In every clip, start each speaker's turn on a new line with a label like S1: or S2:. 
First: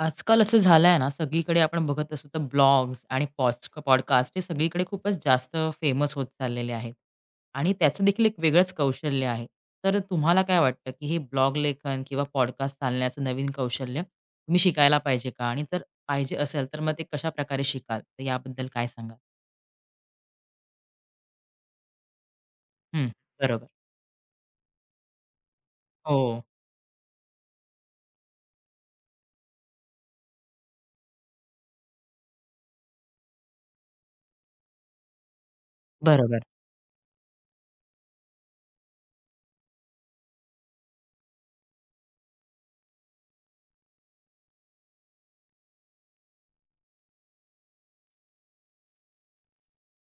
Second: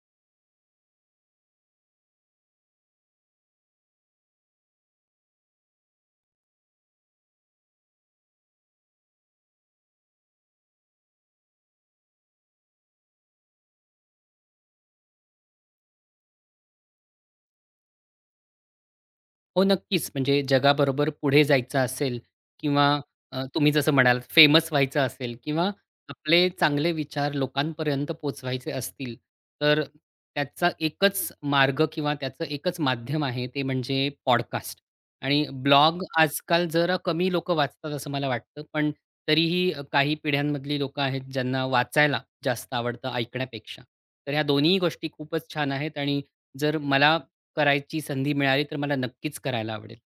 S1: आजकाल असं झालंय ना, सगळीकडे आपण बघत असू तर ब्लॉग्स आणि पॉस्ट पॉडकास्ट हे सगळीकडे खूपच जास्त फेमस होत चाललेले आहेत आणि त्याचं देखील एक वेगळंच कौशल्य आहे. तर तुम्हाला काय वाटतं, की हे ब्लॉग लेखन किंवा पॉडकास्ट चालण्याचं नवीन कौशल्य तुम्ही शिकायला पाहिजे का? आणि जर पाहिजे असेल, तर मग ते कशाप्रकारे शिकाल? तर याबद्दल काय सांगाल?
S2: हो, नक्कीच. म्हणजे जगाबरोबर पुढे जायचं असेल किंवा
S1: हं, बरोबर.
S2: तुम्ही जसं म्हणालात फेमस व्हायचं असेल किंवा
S1: हो,
S2: आपले चांगले विचार लोकांपर्यंत पोहोचवायचे असतील, तर त्याचा एकच मार्ग किंवा त्याचं एकच माध्यम आहे ते म्हणजे पॉडकास्ट आणि ब्लॉग
S1: बरोबर.
S2: आजकाल जरा कमी लोकं वाचतात असं मला वाटतं. पण तरीही काही पिढ्यांमधली लोकं आहेत ज्यांना वाचायला जास्त आवडतं ऐकण्यापेक्षा. तर ह्या दोन्ही गोष्टी खूपच छान आहेत आणि जर मला करायची संधी मिळाली तर मला नक्कीच करायला आवडेल.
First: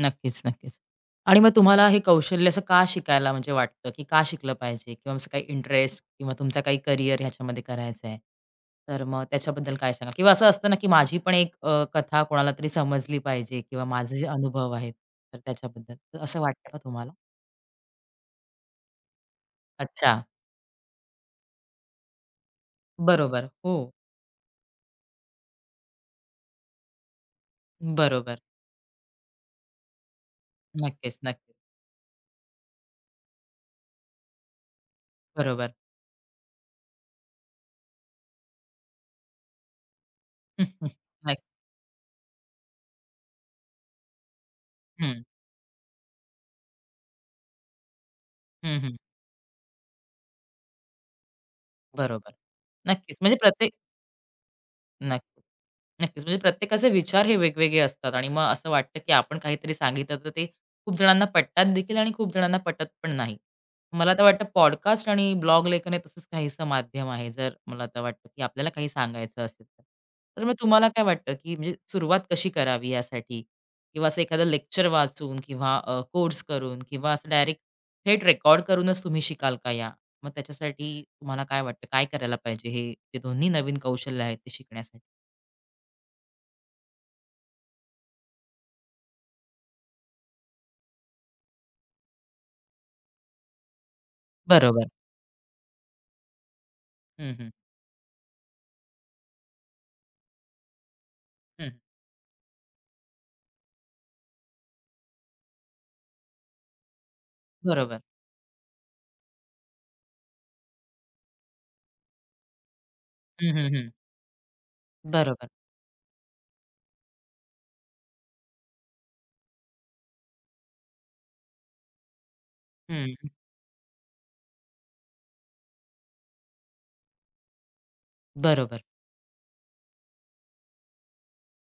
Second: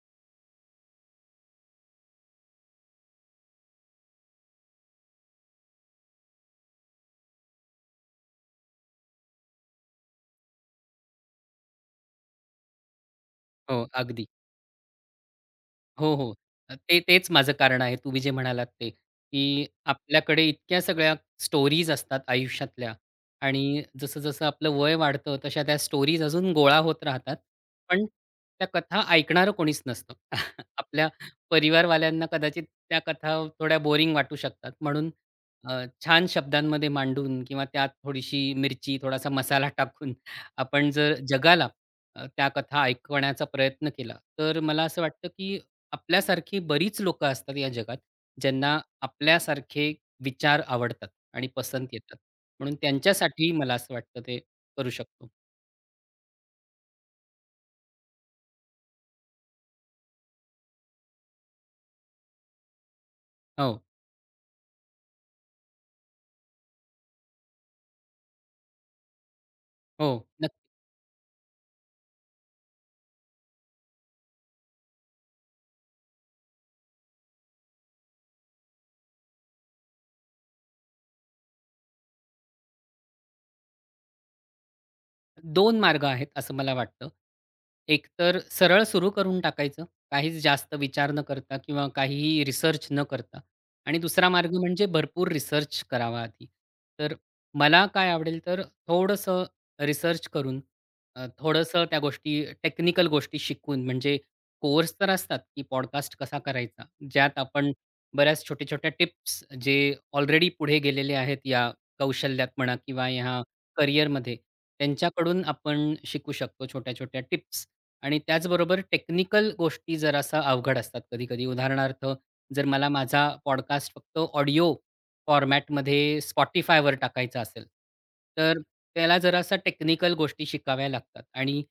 S1: नक्कीच, नक्कीच. आणि मग तुम्हाला हे कौशल्य असं का शिकायला म्हणजे वाटतं, की का शिकलं पाहिजे? किंवा असं काही इंटरेस्ट किंवा तुमचा काही करियर ह्याच्यामध्ये करायचं आहे. तर मग त्याच्याबद्दल काय सांगाल? किंवा असं असतं ना, की माझी पण एक कथा कोणाला तरी समजली पाहिजे किंवा
S2: हो,
S1: माझे जे
S2: अगदी.
S1: अनुभव आहेत, तर त्याच्याबद्दल.
S2: हो,
S1: तर
S2: हो.
S1: असं वाटतं का
S2: ते
S1: तुम्हाला?
S2: तेच माझं कारण आहे तुम्ही जे म्हणालात ते, की
S1: अच्छा.
S2: आपल्याकडे इतक्या सगळ्या स्टोरीज असतात आयुष्यातल्या
S1: बरोबर. हो.
S2: आणि जसं-जसं आपलं वय वाढतं तशा त्या स्टोरीज अजून गोळा होत राहतात. पण
S1: बरोबर.
S2: त्या कथा ऐकणारं कोणीच नसतं. आपल्या
S1: नक्कीच, नक्कीच.
S2: परिवारवाल्यांना कदाचित त्या कथा थोड्या बोरिंग वाटू शकतात. म्हणून
S1: बरोबर.
S2: अ, छान शब्दांमध्ये मांडून किंवा त्यात थोडीशी मिरची, थोडासा मसाला टाकून आपण जर
S1: नक्क
S2: जगाला त्या कथा ऐकवण्याचा प्रयत्न केला, तर मला असं
S1: हं,
S2: वाटतं की आपल्यासारखी बरीच लोकं असतात या जगात,
S1: हं,
S2: ज्यांना
S1: हं.
S2: आपल्यासारखे विचार आवडतात आणि पसंत येतात.
S1: बरोबर.
S2: म्हणून
S1: नक्कीच. म्हणजे
S2: त्यांच्यासाठी
S1: प्रत्येक
S2: मला असं वाटतं ते करू शकतो.
S1: नक्की. नक्कीच. म्हणजे प्रत्येकाचे विचार हे वेगवेगळे असतात आणि मग असं वाटतं, की आपण काहीतरी सांगितलं तर ते खूप जणांना पटतात देखील आणि खूप जणांना पटत पण नाही.
S2: हो,
S1: मला तर वाटतं पॉडकास्ट आणि ब्लॉग लेखन हे तसंच काहीसं माध्यम आहे. जर मला तर वाटतं, की आपल्याला काही सांगायचं असेल तर.
S2: हो.
S1: तर मग तुम्हाला काय वाटतं, की म्हणजे सुरुवात कशी करावी यासाठी? किंवा असं एखादं लेक्चर वाचून किंवा कोर्स करून किंवा असं डायरेक्ट थेट रेकॉर्ड करूनच तुम्ही शिकाल का या? मग त्याच्यासाठी तुम्हाला काय वाटतं, काय करायला पाहिजे हे जे दोन्ही नवीन कौशल्य आहेत ते शिकण्यासाठी?
S2: दोन मार्ग आहेत असं मला वाटतं. एक तर सरळ सुरू करून टाकायचं, काहीच जास्त विचार न करता किंवा काहीही रिसर्च न करता आणि दुसरा मार्ग म्हणजे
S1: बरोबर.
S2: भरपूर रिसर्च करावा आधी. तर
S1: हं, हं,
S2: मला काय आवडेल तर थोडंसं रिसर्च करून
S1: हं.
S2: थोडंसं त्या गोष्टी टेक्निकल गोष्टी शिकून म्हणजे कोर्स तर असतात, की पॉडकास्ट कसा करायचा, ज्यात आपण
S1: बरोबर.
S2: बऱ्याच छोट्या-छोट्या टिप्स जे ऑलरेडी पुढे गेलेले आहेत या कौशल्यात म्हणा किंवा ह्या
S1: हं, हं, हं.
S2: करिअरमध्ये त्यांच्याकडून
S1: बरोबर.
S2: आपण शिकू शकतो छोट्या-छोट्या टिप्स आणि त्याचबरोबर टेक्निकल गोष्टी जरासा अवघड असतात कधी-कधी. उदाहरणार्थ जर मला
S1: हं.
S2: माझा पॉडकास्ट फक्त ऑडिओ फॉर्मॅटमध्ये Spotifyवर टाकायचा असेल, तर
S1: बरोबर.
S2: त्याला जरासा टेक्निकल गोष्टी शिकाव्या लागतात आणि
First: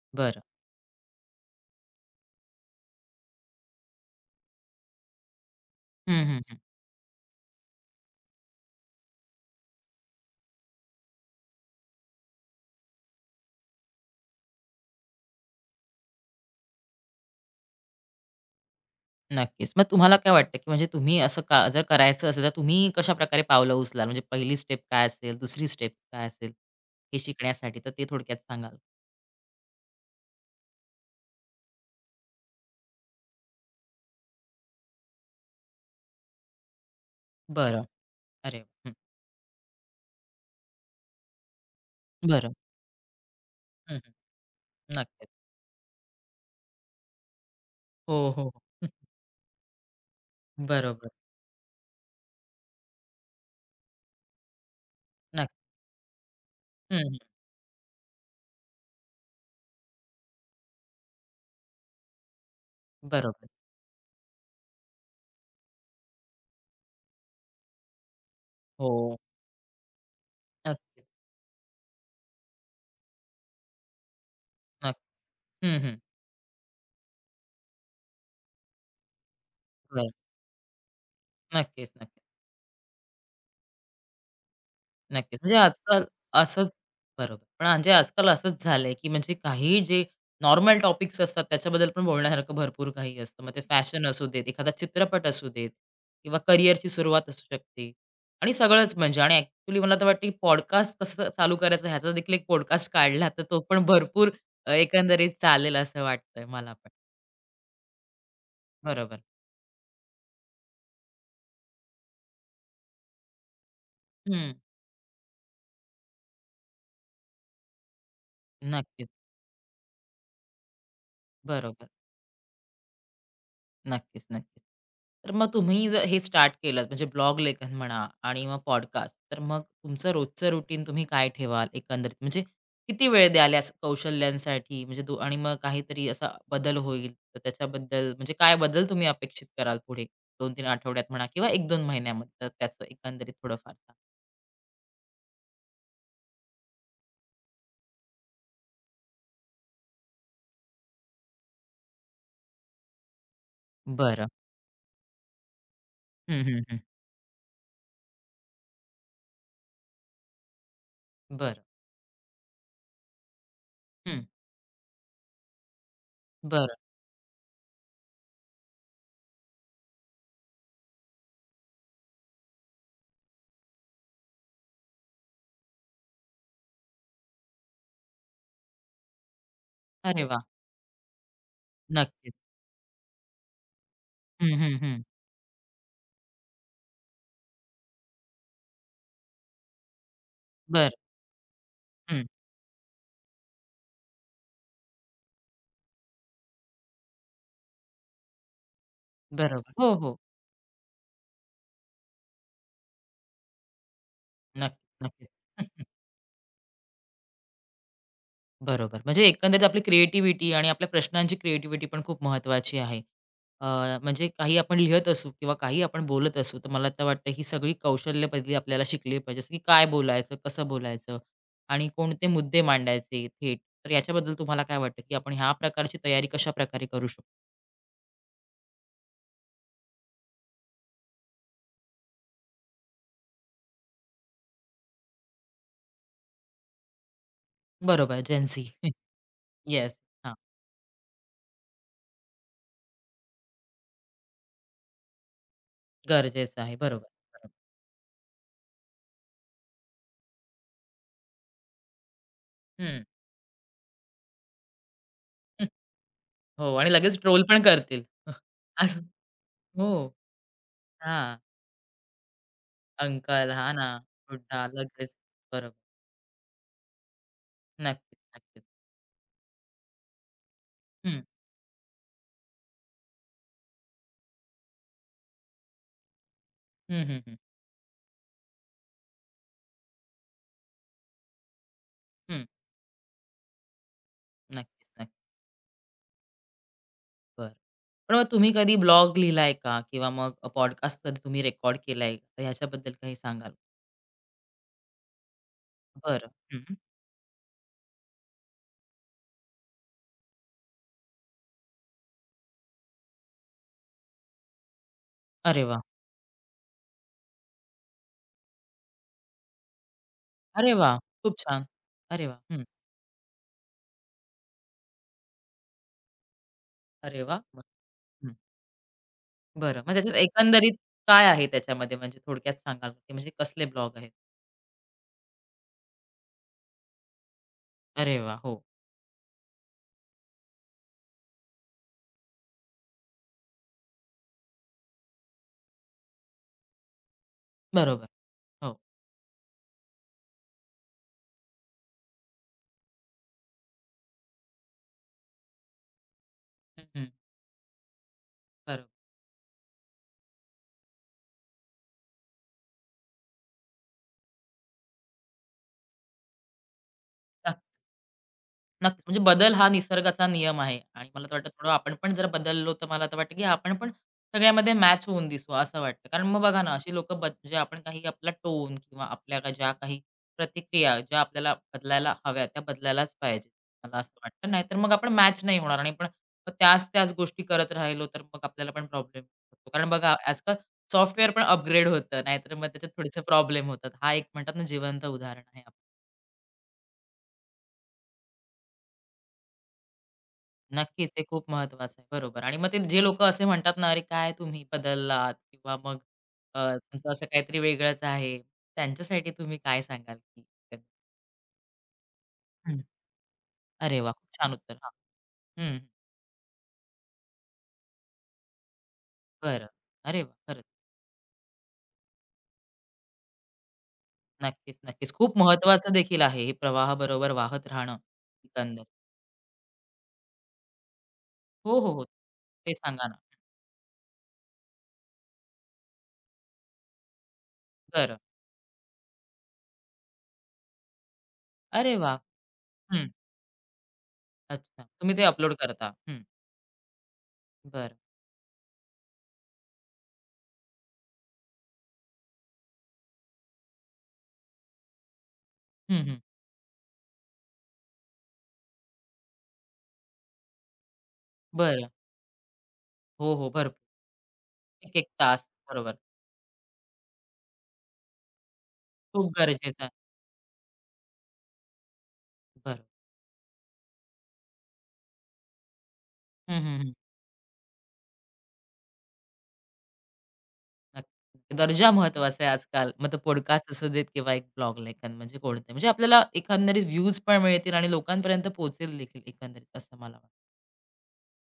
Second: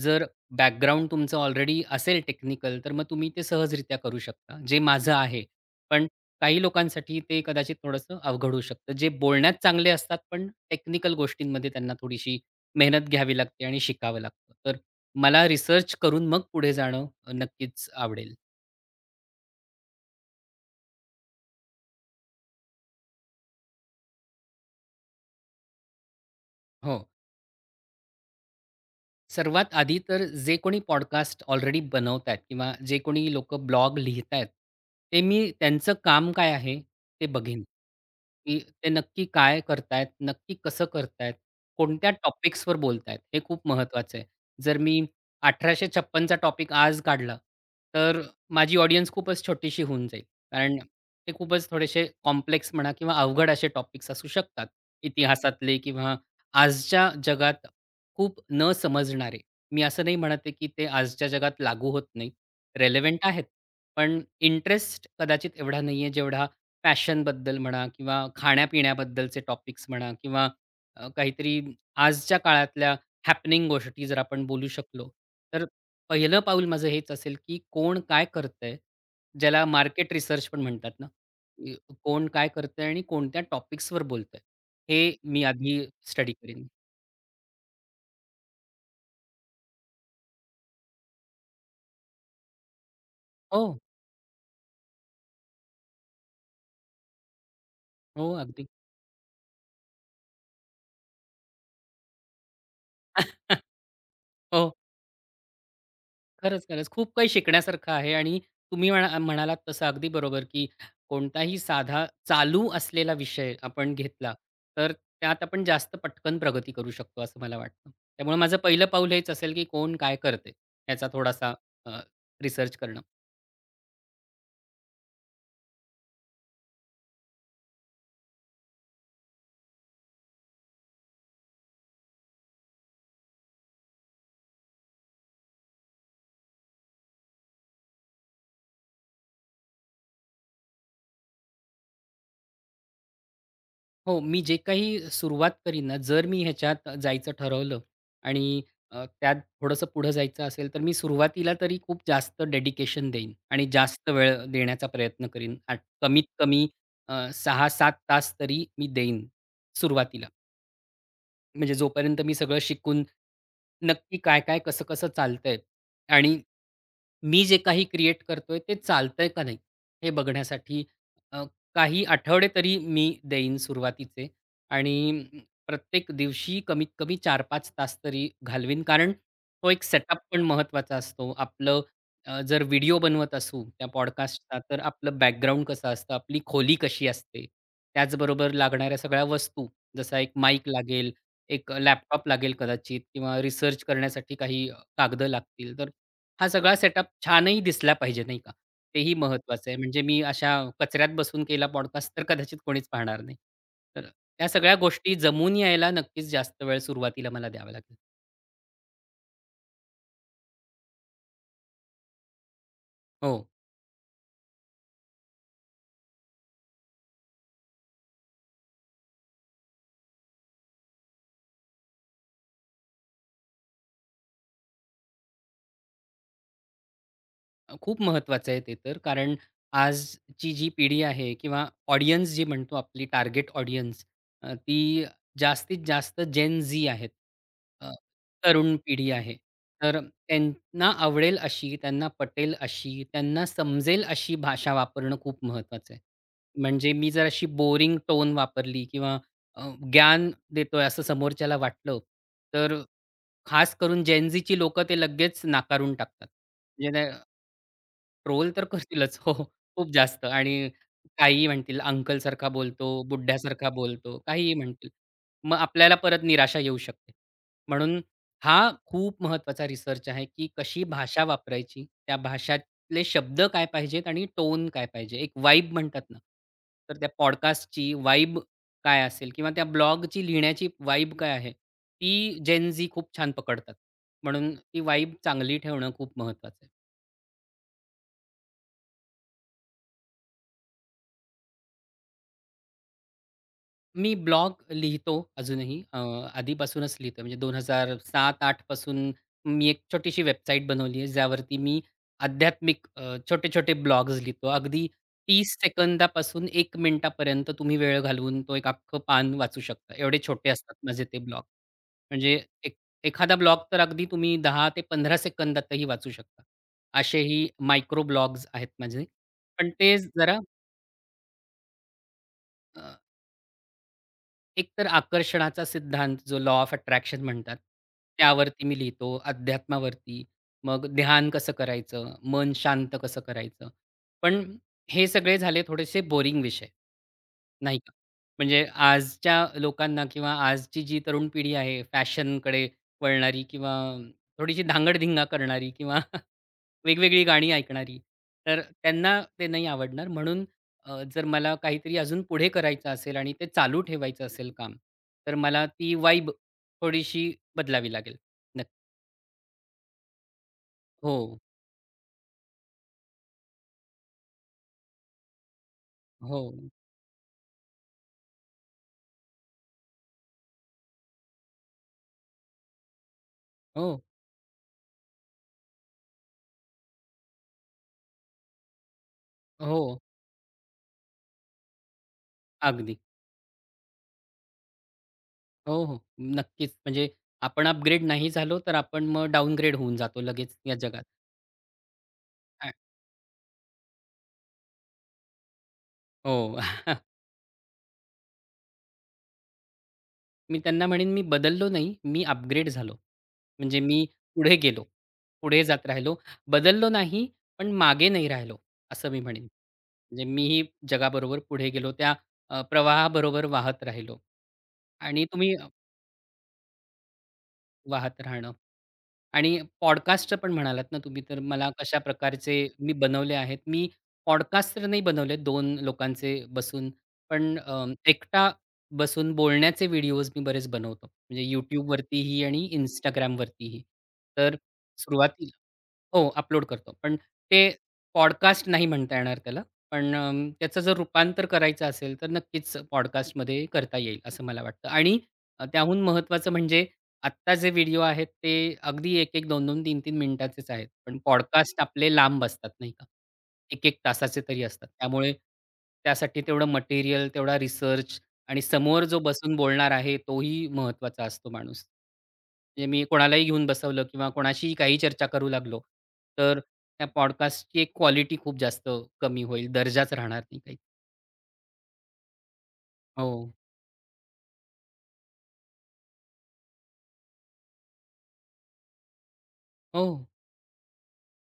S2: जर
S1: बरं.
S2: बॅकग्राऊंड तुमचं ऑलरेडी असेल टेक्निकल, तर मग तुम्ही ते सहजरित्या करू शकता, जे माझं आहे. पण
S1: हं, हं, हं.
S2: काही लोकांसाठी ते कदाचित थोडंसं अवघड होऊ शकतं. जे बोलण्यात चांगले असतात, पण टेक्निकल गोष्टींमध्ये त्यांना थोडीशी मेहनत घ्यावी लागते आणि शिकावं लागतं. तर मला रिसर्च करून मग पुढे जाणं नक्कीच आवडेल.
S1: नक्कीच. मग तुम्हाला काय वाटतं, की म्हणजे तुम्ही असं का जर करायचं असेल, तर तुम्ही कशाप्रकारे पावलं उचलाल? म्हणजे पहिली स्टेप काय असेल, दुसरी स्टेप काय असेल,
S2: हो.
S1: हे शिकण्यासाठी? तर ते थोडक्यात सांगाल?
S2: सर्वात आधी तर जे कोणी पॉडकास्ट ऑलरेडी बनवतायत किंवा जे कोणी लोकं ब्लॉग लिहितायत, ते मी त्यांचं काम काय आहे ते बघेन,
S1: बरं.
S2: की
S1: अरे
S2: ते
S1: वाह! हं.
S2: नक्की काय करतायत, नक्की कसं करतायत, कोणत्या
S1: बरं.
S2: टॉपिक्सवर बोलतायत हे खूप
S1: हं, हं.
S2: महत्त्वाचं आहे. जर मी
S1: नक्कीच.
S2: 1856 चा टॉपिक आज काढला,
S1: हो,
S2: तर
S1: हो, हो.
S2: माझी
S1: हं.
S2: ऑडियन्स खूपच छोटीशी होऊन जाईल. कारण
S1: बरोबर.
S2: ते खूपच थोडेसे कॉम्प्लेक्स म्हणा किंवा अवघड असे टॉपिक्स असू शकतात.
S1: नक्की.
S2: इतिहासातले किंवा
S1: हं,
S2: आजच्या
S1: हं.
S2: जगात खूप न समजणारे. मी असं नाही म्हणत आहे, की ते आजच्या जगात लागू होत नाही. रेलेव्हंट आहेत.
S1: बरोबर.
S2: पण इंटरेस्ट कदाचित एवढा नाहीये, जेवढा फॅशनबद्दल म्हणा किंवा
S1: हो.
S2: खाण्यापिण्याबद्दलचे टॉपिक्स म्हणा किंवा
S1: नक्कीच.
S2: काहीतरी आजच्या काळातल्या हॅपनिंग गोष्टी जर आपण बोलू शकलो,
S1: नक्की.
S2: तर
S1: हं, हं.
S2: पहिलं पाऊल माझं हेच असेल, की कोण काय करतंय? ज्याला
S1: बरं.
S2: मार्केट रिसर्च पण म्हणतात ना, की
S1: नक्कीच, नक्कीच.
S2: कोण काय करतंय आणि कोणत्या टॉपिक्सवर बोलतंय? हे
S1: नक्कीच.
S2: मी
S1: म्हणजे
S2: आधी
S1: आजकाल
S2: स्टडी करीन.
S1: असंच बरोबर. पण म्हणजे आजकाल असंच झालंय, की म्हणजे काही जे नॉर्मल टॉपिक्स असतात त्याच्याबद्दल पण बोलण्यासारखं भरपूर काही असतं. मग ते
S2: हो,
S1: फॅशन असू देत, एखादा चित्रपट असू देत किंवा करिअरची सुरुवात असू शकते
S2: हो,
S1: आणि
S2: अगदी.
S1: सगळंच म्हणजे आणि ॲक्चुअली मला तर वाटतं, की पॉडकास्ट कसं चालू करायचं ह्याचा देखील एक पॉडकास्ट काढला तर तो पण भरपूर
S2: हो.
S1: एकंदरीत चालेल असं वाटतंय
S2: खरंच,
S1: मला
S2: खरंच.
S1: पण.
S2: खूप काही शिकण्यासारखं आहे आणि तुम्ही
S1: बरोबर.
S2: म्हणालात तसं अगदी बरोबर, की कोणताही साधा चालू असलेला विषय आपण घेतला,
S1: हं.
S2: तर त्यात आपण जास्त पटकन प्रगती करू शकतो, असं मला वाटतं. त्यामुळे माझं पहिलं
S1: नक्कीच.
S2: पाऊल हेच असेल, की कोण काय करते, याचा थोडासा
S1: बरोबर.
S2: रिसर्च करणं.
S1: नक्कीच, नक्कीच. तर मग तुम्ही जर हे स्टार्ट केलंत म्हणजे ब्लॉग लेखन म्हणा आणि मग पॉडकास्ट. तर मग तुमचं रोजचं रुटीन तुम्ही काय ठेवाल एकंदरीत? म्हणजे किती वेळ द्याल या कौशल्यांसाठी? म्हणजे दो आणि मग काहीतरी असा बदल होईल, तर त्याच्याबद्दल म्हणजे काय बदल तुम्ही अपेक्षित कराल पुढे 2-3 आठवड्यात म्हणा किंवा 1-2 महिन्यामध्ये? तर त्याचं एकंदरीत थोडंफार सांगा.
S2: हो, मी जे काही सुरुवात करीन ना, जर मी ह्याच्यात जायचं ठरवलं आणि त्यात थोडंसं पुढं जायचं असेल, तर मी सुरुवातीला तरी खूप जास्त डेडिकेशन देईन आणि जास्त
S1: बरं.
S2: वेळ देण्याचा प्रयत्न करीन. कमीत
S1: हं, हं,
S2: कमी
S1: हं.
S2: 6-7 तास तरी मी देईन सुरुवातीला.
S1: बरं.
S2: म्हणजे जोपर्यंत मी सगळं शिकून नक्की
S1: हं.
S2: काय-काय, कसं-कसं चालतंय आणि
S1: बरं.
S2: मी जे काही क्रिएट करतोय ते चालतंय का नाही हे बघण्यासाठी अ, काही आठवडे तरी मी देईन सुरुवातीचे आणि प्रत्येक दिवशी कमीत कमी चार पाच तास तरी घालवीन. कारण तो एक सेटअप
S1: अरे वाह!
S2: पण महत्त्वाचा असतो. आपलं
S1: नक्कीच.
S2: जर व्हिडिओ बनवत असू त्या
S1: हं,
S2: पॉडकास्टचा
S1: हं,
S2: तर
S1: हं.
S2: आपलं बॅकग्राऊंड कसं असतं, आपली खोली कशी असते, त्याचबरोबर लागणाऱ्या सगळ्या वस्तू जसा एक माईक
S1: बरं.
S2: लागेल, एक
S1: हं.
S2: लॅपटॉप लागेल कदाचित किंवा रिसर्च करण्यासाठी काही कागदं लागतील. तर हा सगळा सेटअप छानही दिसला पाहिजे, नाही का? तेही महत्त्वाचं
S1: बरोबर.
S2: आहे.
S1: हो,
S2: म्हणजे
S1: हो.
S2: मी अशा कचऱ्यात बसून केला पॉडकास्ट तर कदाचित कोणीच पाहणार नाही. तर त्या सगळ्या
S1: नक्कीच,
S2: गोष्टी
S1: नक्कीच.
S2: जमून यायला नक्कीच जास्त वेळ सुरुवातीला मला द्यावा लागेल.
S1: बरोबर. म्हणजे एकंदरीत आपली क्रिएटिव्हिटी आणि आपल्या प्रश्नांची क्रिएटिव्हिटी पण खूप महत्त्वाची आहे.
S2: हो.
S1: अ, म्हणजे काही आपण लिहत असू किंवा काही आपण बोलत असू, तर मला तर वाटतं ही सगळी कौशल्य पहिली आपल्याला शिकली पाहिजे, जसं की काय बोलायचं, कसं बोलायचं आणि कोणते मुद्दे मांडायचे थेट. तर याच्याबद्दल तुम्हाला काय वाटतं, की आपण ह्या प्रकारची तयारी कशाप्रकारे करू शकतो?
S2: खूप महत्त्वाचं आहे ते तर. कारण आजची जी पिढी आहे किंवा ऑडियन्स जी म्हणतो आपली टार्गेट ऑडियन्स ती जास्तीत जास्त जेन झी आहेत. अ,
S1: बरोबर, जेन्झी.
S2: तरुण पिढी आहे.
S1: येस.
S2: तर
S1: हां,
S2: त्यांना आवडेल अशी, त्यांना पटेल अशी, त्यांना समजेल अशी भाषा वापरणं खूप महत्त्वाचं आहे.
S1: गरजेचं आहे.
S2: म्हणजे
S1: बरोबर,
S2: मी जर अशी
S1: बरोबर.
S2: बोरिंग टोन वापरली किंवा ज्ञान देतोय असं समोरच्याला वाटलं, तर
S1: हं.
S2: खास करून जेन झीची ते लगेच नाकारून टाकतात.
S1: हो आणि
S2: म्हणजे
S1: लगेच ट्रोल पण करतील.
S2: ट्रोल तर
S1: असं
S2: करतीलच. हो, हो. खूप
S1: हो.
S2: जास्त आणि
S1: हां.
S2: काहीही म्हणतील, अंकलसारखा बोलतो,
S1: अंकल,
S2: बुड्ढ्यासारखा
S1: हां ना,
S2: बोलतो, काहीही
S1: बुड्ढा
S2: म्हणतील.
S1: लगेच.
S2: मग
S1: बरोबर.
S2: आपल्याला परत निराशा येऊ शकते. म्हणून
S1: नक्कीच, नक्कीच.
S2: हा खूप महत्त्वाचा रिसर्च आहे, की कशी
S1: हं.
S2: भाषा वापरायची, त्या भाषातले शब्द काय पाहिजेत आणि टोन काय पाहिजे. एक वाइब म्हणतात ना, तर
S1: हं,
S2: त्या
S1: हं, हं.
S2: पॉडकास्टची वाइब काय असेल किंवा त्या ब्लॉगची लिहिण्याची वाइब काय आहे, ती
S1: हं.
S2: जेन खूप छान पकडतात. म्हणून ती
S1: नक्कीच, नक्कीच.
S2: वाइब चांगली ठेवणं खूप महत्त्वाचं आहे.
S1: बरं. पण मग तुम्ही कधी ब्लॉग लिहिलाय का? किंवा मग पॉडकास्ट कधी तुम्ही रेकॉर्ड केलाय का? तर ह्याच्याबद्दल काही सांगाल?
S2: मी ब्लॉग लिहितो अजूनही.
S1: बरं. हं.
S2: आधीपासूनच लिहितो म्हणजे 2007 आठ पासून मी एक छोटीशी वेबसाईट बनवली आहे, ज्यावरती मी आध्यात्मिक छोटे-छोटे ब्लॉग्स लिहितो. अगदी 30
S1: अरे वाह!
S2: सेकंदापासून 1 मिनिटापर्यंत तुम्ही वेळ घालवून तो एक अख्खं पान वाचू शकता. एवढे छोटे
S1: अरे
S2: असतात
S1: वाह!
S2: माझे ते
S1: खूप
S2: ब्लॉग.
S1: छान. अरे वाह!
S2: म्हणजे
S1: हं.
S2: एखादा ब्लॉग तर अगदी तुम्ही 10 ते 15 सेकंदातही वाचू शकता.
S1: अरे वाह!
S2: असेही मायक्रो
S1: हं.
S2: ब्लॉग्स आहेत माझे. पण
S1: बरं. मग
S2: ते
S1: त्याच्यात
S2: जरा
S1: एकंदरीत काय आहे त्याच्यामध्ये? म्हणजे थोडक्यात सांगाल? की म्हणजे कसले ब्लॉग आहेत?
S2: एकतर आकर्षणाचा सिद्धांत जो लॉ ऑफ अट्रॅक्शन म्हणतात,
S1: अरे वाह! हो.
S2: त्यावरती मी लिहितो. अध्यात्मावरती. मग ध्यान कसं करायचं? मन शांत कसं करायचं? पण हे सगळे झाले थोडेसे बोरिंग विषय, नाही का?
S1: बरोबर.
S2: म्हणजे
S1: हो.
S2: आजच्या लोकांना किंवा आजची जी तरुण पिढी आहे फॅशनकडे वळणारी किंवा थोडीशी धांगड करणारी किंवा
S1: हं,
S2: वेगवेगळी गाणी ऐकणारी. तर
S1: बरोबर.
S2: त्यांना ते नाही आवडणार. म्हणून जर मला काहीतरी अजून पुढे करायचं असेल आणि ते चालू ठेवायचं असेल काम, तर मला ती वाइब थोडीशी बदलावी लागेल. नक्क
S1: नक्की. म्हणजे बदल हा निसर्गाचा नियम आहे आणि मला तर
S2: हो,
S1: वाटतं थोडं आपण पण जर बदललो तर मला तर वाटतं की आपण पण सगळ्यामध्ये मॅच होऊन दिसू असं वाटतं. कारण मग
S2: हो,
S1: बघा ना अशी लोकं बद जे आपण काही आपला टोन किंवा आपल्या का ज्या काही प्रतिक्रिया ज्या आपल्याला बदलायला हव्या त्या बदलायलाच पाहिजे. मला
S2: हो,
S1: असं वाटतं. नाहीतर मग आपण मॅच नाही होणार आणि पण मग त्याच-त्याच गोष्टी करत राहिलो तर मग आपल्याला पण प्रॉब्लेम होतो.
S2: हो.
S1: कारण बघा आजकाल सॉफ्टवेअर पण अपग्रेड होतं. नाहीतर मग त्याच्यात
S2: अगदी.
S1: थोडेसे प्रॉब्लेम होतात. हा एक म्हणतात ना जिवंत उदाहरण आहे.
S2: हो, हो. नक्कीच. म्हणजे आपण अपग्रेड नाही झालो, तर आपण मग डाउनग्रेड होऊन जातो लगेच या जगात.
S1: नक्कीच, ते खूप महत्वाचं आहे. बरोबर आणि
S2: अ,
S1: मग ते जे लोकं असे म्हणतात ना, "अरे काय तुम्ही बदललात?" किंवा मग
S2: हो.
S1: तुमचं असं काहीतरी वेगळंच आहे. त्यांच्यासाठी तुम्ही काय सांगाल? की
S2: मी त्यांना म्हणेन, "मी बदललो नाही, मी अपग्रेड
S1: हं.
S2: झालो." म्हणजे
S1: अरे
S2: मी
S1: वाह! खूप छान
S2: पुढे
S1: उत्तर.
S2: गेलो.
S1: हां.
S2: पुढे
S1: हं,
S2: जात राहिलो. बदललो नाही, पण मागे नाही राहिलो, असं मी म्हणेन.
S1: बरं. अरे
S2: म्हणजे
S1: वा
S2: मीही
S1: खरंच.
S2: जगाबरोबर पुढे गेलो. त्या प्रवाहाबरोबर वाहत राहिलो.
S1: नक्कीच, नक्कीच.
S2: आणि
S1: खूप
S2: तुम्ही
S1: महत्वाचं देखील आहे हे प्रवाहाबरोबर वाहत राहणं
S2: वाहत राहणं
S1: एकंदर.
S2: आणि पॉडकास्टचं पण म्हणालात ना तुम्ही, तर मला
S1: हो, हो,
S2: कशा
S1: हो.
S2: प्रकारचे
S1: ते
S2: मी
S1: सांगा ना.
S2: बनवले आहेत. मी पॉडकास्ट तर नाही बनवले 2 लोकांचे बसून, पण
S1: बरं.
S2: एकटा बसून बोलण्याचे व्हिडिओज मी बरेच बनवतो. म्हणजे
S1: अरे वाह!
S2: YouTubeवरतीही आणि
S1: हं.
S2: Instagramवरतीही. तर
S1: अच्छा. तुम्ही ते
S2: सुरुवाती
S1: अपलोड करता. हं.
S2: हो, अपलोड करतो. पण ते
S1: बरं.
S2: पॉडकास्ट नाही म्हणता येणार त्याला. पण त्याचं जर रूपांतर करायचं असेल, तर नक्कीच पॉडकास्टमध्ये करता येईल, असं मला वाटतं. आणि त्याहून
S1: हं, हं.
S2: महत्त्वाचं म्हणजे आत्ता जे व्हिडिओ आहेत ते अगदी एक एक 2-2, 3-3 मिनिटाचेच आहेत. पण पॉडकास्ट
S1: बरं.
S2: आपले लांब असतात, नाही का?
S1: हो, हो. भरपूर.
S2: 1-1 तासाचे तरी असतात.
S1: 1-1
S2: त्यामुळे
S1: तास. बरोबर.
S2: त्यासाठी तेवढं मटेरियल, तेवढा रिसर्च, आणि समोर जो
S1: खूप
S2: बसून
S1: गरजेचं आहे.
S2: बोलणार आहे तोही महत्त्वाचा असतो माणूस.
S1: बरं.
S2: म्हणजे मी कोणालाही घेऊन बसवलं किंवा कोणाशीही काही चर्चा करू लागलो, तर
S1: हं, हं, हं.
S2: त्या पॉडकास्टची एक क्वालिटी खूप जास्त कमी होईल. दर्जाच राहणार नाही काही.
S1: नक्की. दर्जा महत्वाचा आहे आजकाल. मग तो
S2: हो.
S1: पॉडकास्ट असू देत किंवा एक ब्लॉग लेखन म्हणजे कोणते म्हणजे आपल्याला एकंदरीत व्ह्यूज पण मिळतील आणि लोकांपर्यंत पोहोचेल देखील एकंदरीत असं
S2: हो.
S1: मला वाटतं.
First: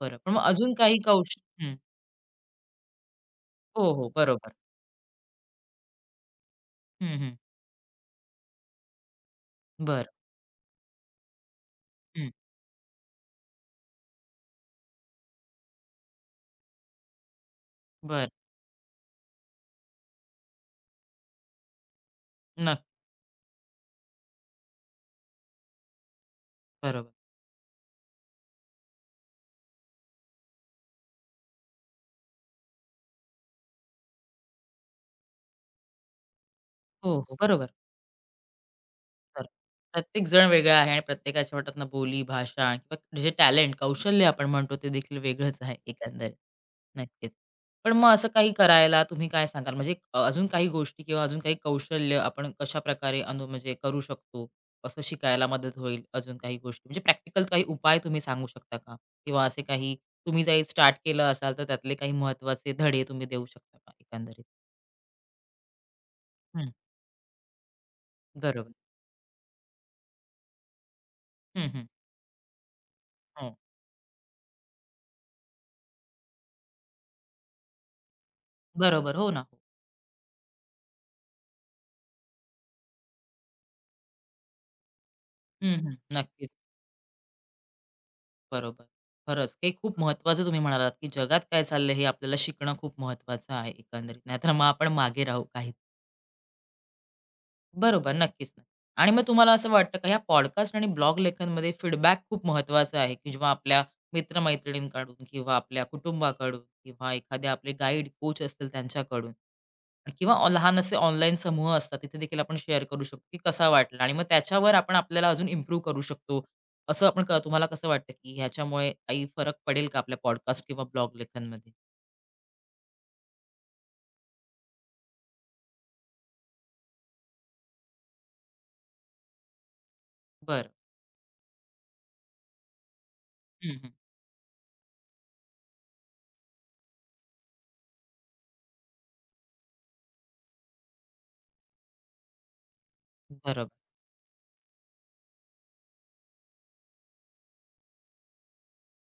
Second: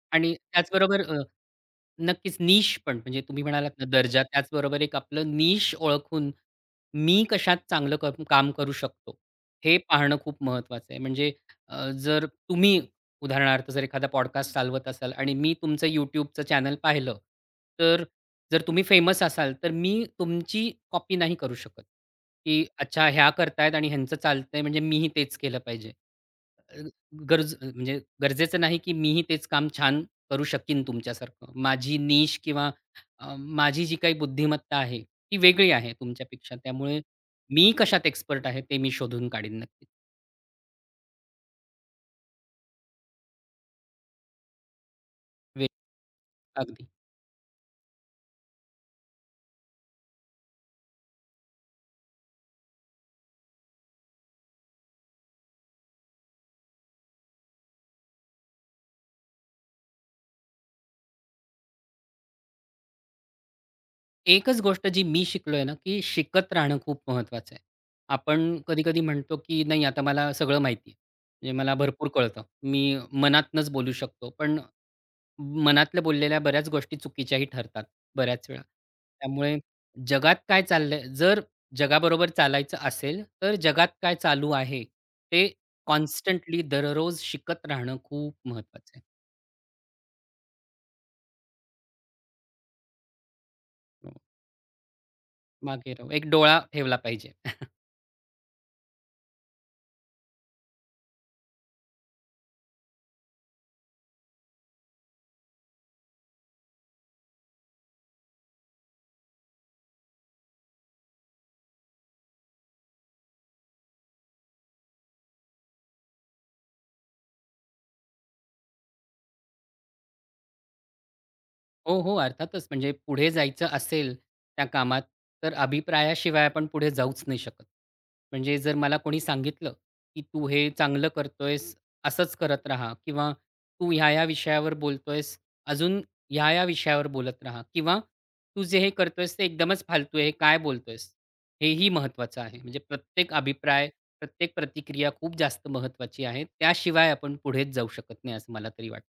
S1: बरं. पण
S2: आणि
S1: मग अजून काही
S2: त्याचबरोबर
S1: कौश हं.
S2: नक्कीच निश पण म्हणजे तुम्ही म्हणालात ना
S1: हो, हो.
S2: दर्जा
S1: बरोबर.
S2: त्याचबरोबर एक आपलं निश ओळखून
S1: हं,
S2: मी
S1: हं.
S2: कशात चांगलं काम करू शकतो, हे
S1: बरं.
S2: पाहणं खूप महत्त्वाचं आहे. म्हणजे अ, जर
S1: हं.
S2: तुम्ही उदाहरणार्थ जर एखादा पॉडकास्ट चालवत असाल आणि मी तुमचं YouTubeचं चॅनल पाहिलं, तर
S1: बरं.
S2: जर तुम्ही फेमस असाल, तर मी तुमची कॉपी नाही करू शकत, की
S1: नक्की.
S2: अच्छा ह्या करतायत आणि ह्यांचं चालतंय म्हणजे मीही तेच केलं पाहिजे. अ,
S1: बरोबर.
S2: म्हणजे गरजेचं नाही, की मीही तेच काम छान करू शकीन तुमच्यासारखं. माझी निश किंवा माझी जी काही बुद्धिमत्ता आहे, ती वेगळी आहे तुमच्यापेक्षा. त्यामुळे
S1: हो, हो.
S2: मी
S1: बरोबर.
S2: कशात एक्सपर्ट आहे, ते मी शोधून
S1: तर
S2: काढीन नक्कीच.
S1: प्रत्येक जण वेगळा आहे आणि प्रत्येकाच्या म्हणतात ना बोली, भाषा किंवा जे टॅलेंट, कौशल्य आपण म्हणतो ते देखील वेगळंच
S2: वे
S1: आहे एकंदरीत.
S2: अगदी.
S1: नक्कीच. पण मग असं काही करायला तुम्ही काय सांगाल? म्हणजे अजून काही गोष्टी किंवा अजून काही कौशल्य आपण कशाप्रकारे अनु म्हणजे करू शकतो? कसं शिकायला मदत होईल अजून काही गोष्टी? म्हणजे प्रॅक्टिकल काही उपाय तुम्ही सांगू शकता का? किंवा असे काही तुम्ही जरी स्टार्ट केलं असाल तर त्यातले काही महत्त्वाचे धडे तुम्ही देऊ शकता का एकंदरीत?
S2: एकच गोष्ट जी मी शिकलोय ना, की शिकत
S1: हं,
S2: राहणं खूप महत्त्वाचं आहे. आपण
S1: बरोबर.
S2: कधी-कधी म्हणतो, की नाही आता मला सगळं माहिती आहे. म्हणजे
S1: हं,
S2: मला
S1: हं.
S2: भरपूर कळतं. मी
S1: हो.
S2: मनातनंच बोलू शकतो. पण मनातल्या बोललेल्या बऱ्याच गोष्टी चुकीच्याही ठरतात बऱ्याच वेळा.
S1: बरोबर. हो ना.
S2: त्यामुळे जगात काय चाललंय जर जगाबरोबर चालायचं असेल, तर जगात काय चालू आहे ते
S1: हं, हं. नक्कीच.
S2: कॉन्स्टंटली दररोज शिकत राहणं खूप
S1: बरोबर.
S2: महत्वाचं आहे.
S1: खरंच, हे खूप महत्त्वाचं तुम्ही म्हणालात, की जगात काय चाललंय हे आपल्याला शिकणं खूप महत्त्वाचं आहे
S2: हो,
S1: एकंदरीत. नाहीतर मग आपण मागे राहू काहीच.
S2: मागे राहू एक डोळा ठेवला पाहिजे.
S1: बरोबर, नक्कीच. ना. आणि मग तुम्हाला असं वाटतं का ह्या पॉडकास्ट आणि ब्लॉग लेखनमध्ये फीडबॅक खूप महत्त्वाचा आहे, की जेव्हा आपल्या मित्र किंवा आपल्या कुटुंबाकडून किंवा एखादे आपले गाईड, कोच असतील त्यांच्याकडून. किंवा ऑ लहान असे ऑनलाईन समूह असतात, तिथे देखील आपण शेअर करू शकतो, की कसा वाटला आणि मग त्याच्यावर आपण आपल्याला अजून इम्प्रूव्ह करू शकतो. असं आपण क तुम्हाला कसं वाटतं, की ह्याच्यामुळे काही फरक पडेल का आपल्या पॉडकास्ट किंवा ब्लॉग लेखनमध्ये?
S2: हो, हो. अर्थातच म्हणजे पुढे जायचं असेल त्या कामात, तर अभिप्रायाशिवाय आपण पुढे जाऊच नाही शकत. म्हणजे जर मला कोणी सांगितलं, की "तू हे
S1: बरं.
S2: चांगलं करतोयस, असंच करत राहा" किंवा
S1: हं, हं.
S2: "तू ह्या-ह्या विषयावर बोलतोयस, अजून ह्या-ह्या विषयावर बोलत राहा" किंवा "तू जे हे करतोयस ते एकदमच फालतू आहे, हे काय बोलतोयस?" हेही महत्त्वाचं आहे. म्हणजे प्रत्येक
S1: बरोबर.
S2: अभिप्राय, प्रत्येक प्रतिक्रिया खूप जास्त महत्त्वाची आहे. त्याशिवाय आपण पुढेच जाऊ शकत नाही, असं मला तरी वाटतं.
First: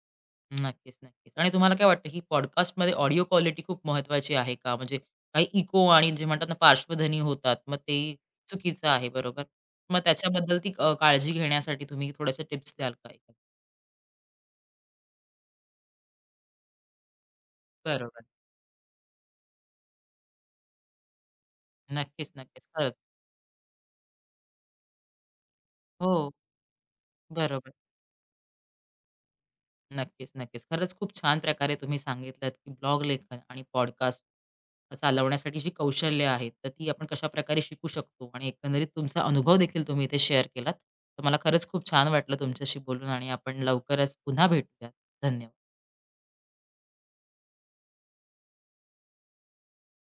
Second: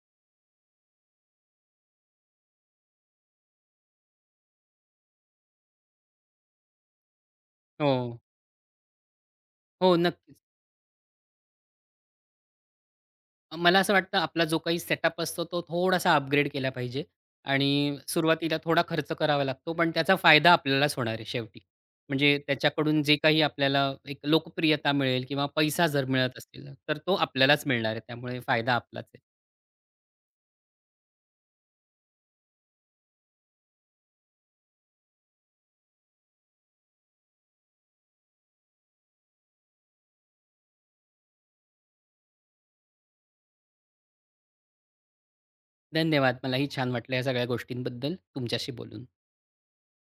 S1: नक्कीच, नक्कीच. आणि तुम्हाला काय वाटतं, ही पॉडकास्टमध्ये ऑडिओ क्वालिटी खूप महत्त्वाची आहे का? म्हणजे काही इको आणि जे म्हणतात ना, पार्श्वध्वनी होतात, मग ते
S2: हो.
S1: चुकीचं आहे, बरोबर?
S2: हो,
S1: मग
S2: नक्कीच.
S1: त्याच्याबद्दल ती काळजी घेण्यासाठी तुम्ही थोड्याशा टिप्स द्याल का?
S2: मला असं वाटतं आपला जो काही सेटअप असतो तो थोडासा अपग्रेड केला पाहिजे आणि
S1: बरोबर.
S2: सुरुवातीला थोडा खर्च करावा लागतो पण त्याचा फायदा आपल्यालाच होणार आहे शेवटी.
S1: नक्कीच,
S2: म्हणजे
S1: नक्कीच. खरंच.
S2: त्याच्याकडून जे काही आपल्याला एक लोकप्रियता मिळेल किंवा पैसा जर
S1: हो,
S2: मिळत असेल तर तो आपल्यालाच
S1: बरोबर.
S2: मिळणार आहे. त्यामुळे फायदा आपलाच आहे.
S1: नक्कीच, नक्कीच. खरंच खूप छान प्रकारे तुम्ही सांगितलत, की ब्लॉग लेखन आणि पॉडकास्ट चालवण्यासाठी जी कौशल्य आहेत, तर ती आपण कशाप्रकारे शिकू शकतो आणि एकंदरीत तुमचा अनुभव देखील तुम्ही इथे शेअर केलात. तर मला खरंच खूप छान वाटलं तुमच्याशी बोलून आणि आपण लवकरच पुन्हा भेटूयात. धन्यवाद.
S2: धन्यवाद. मलाही छान वाटलं या सगळ्या गोष्टींबद्दल तुमच्याशी बोलून.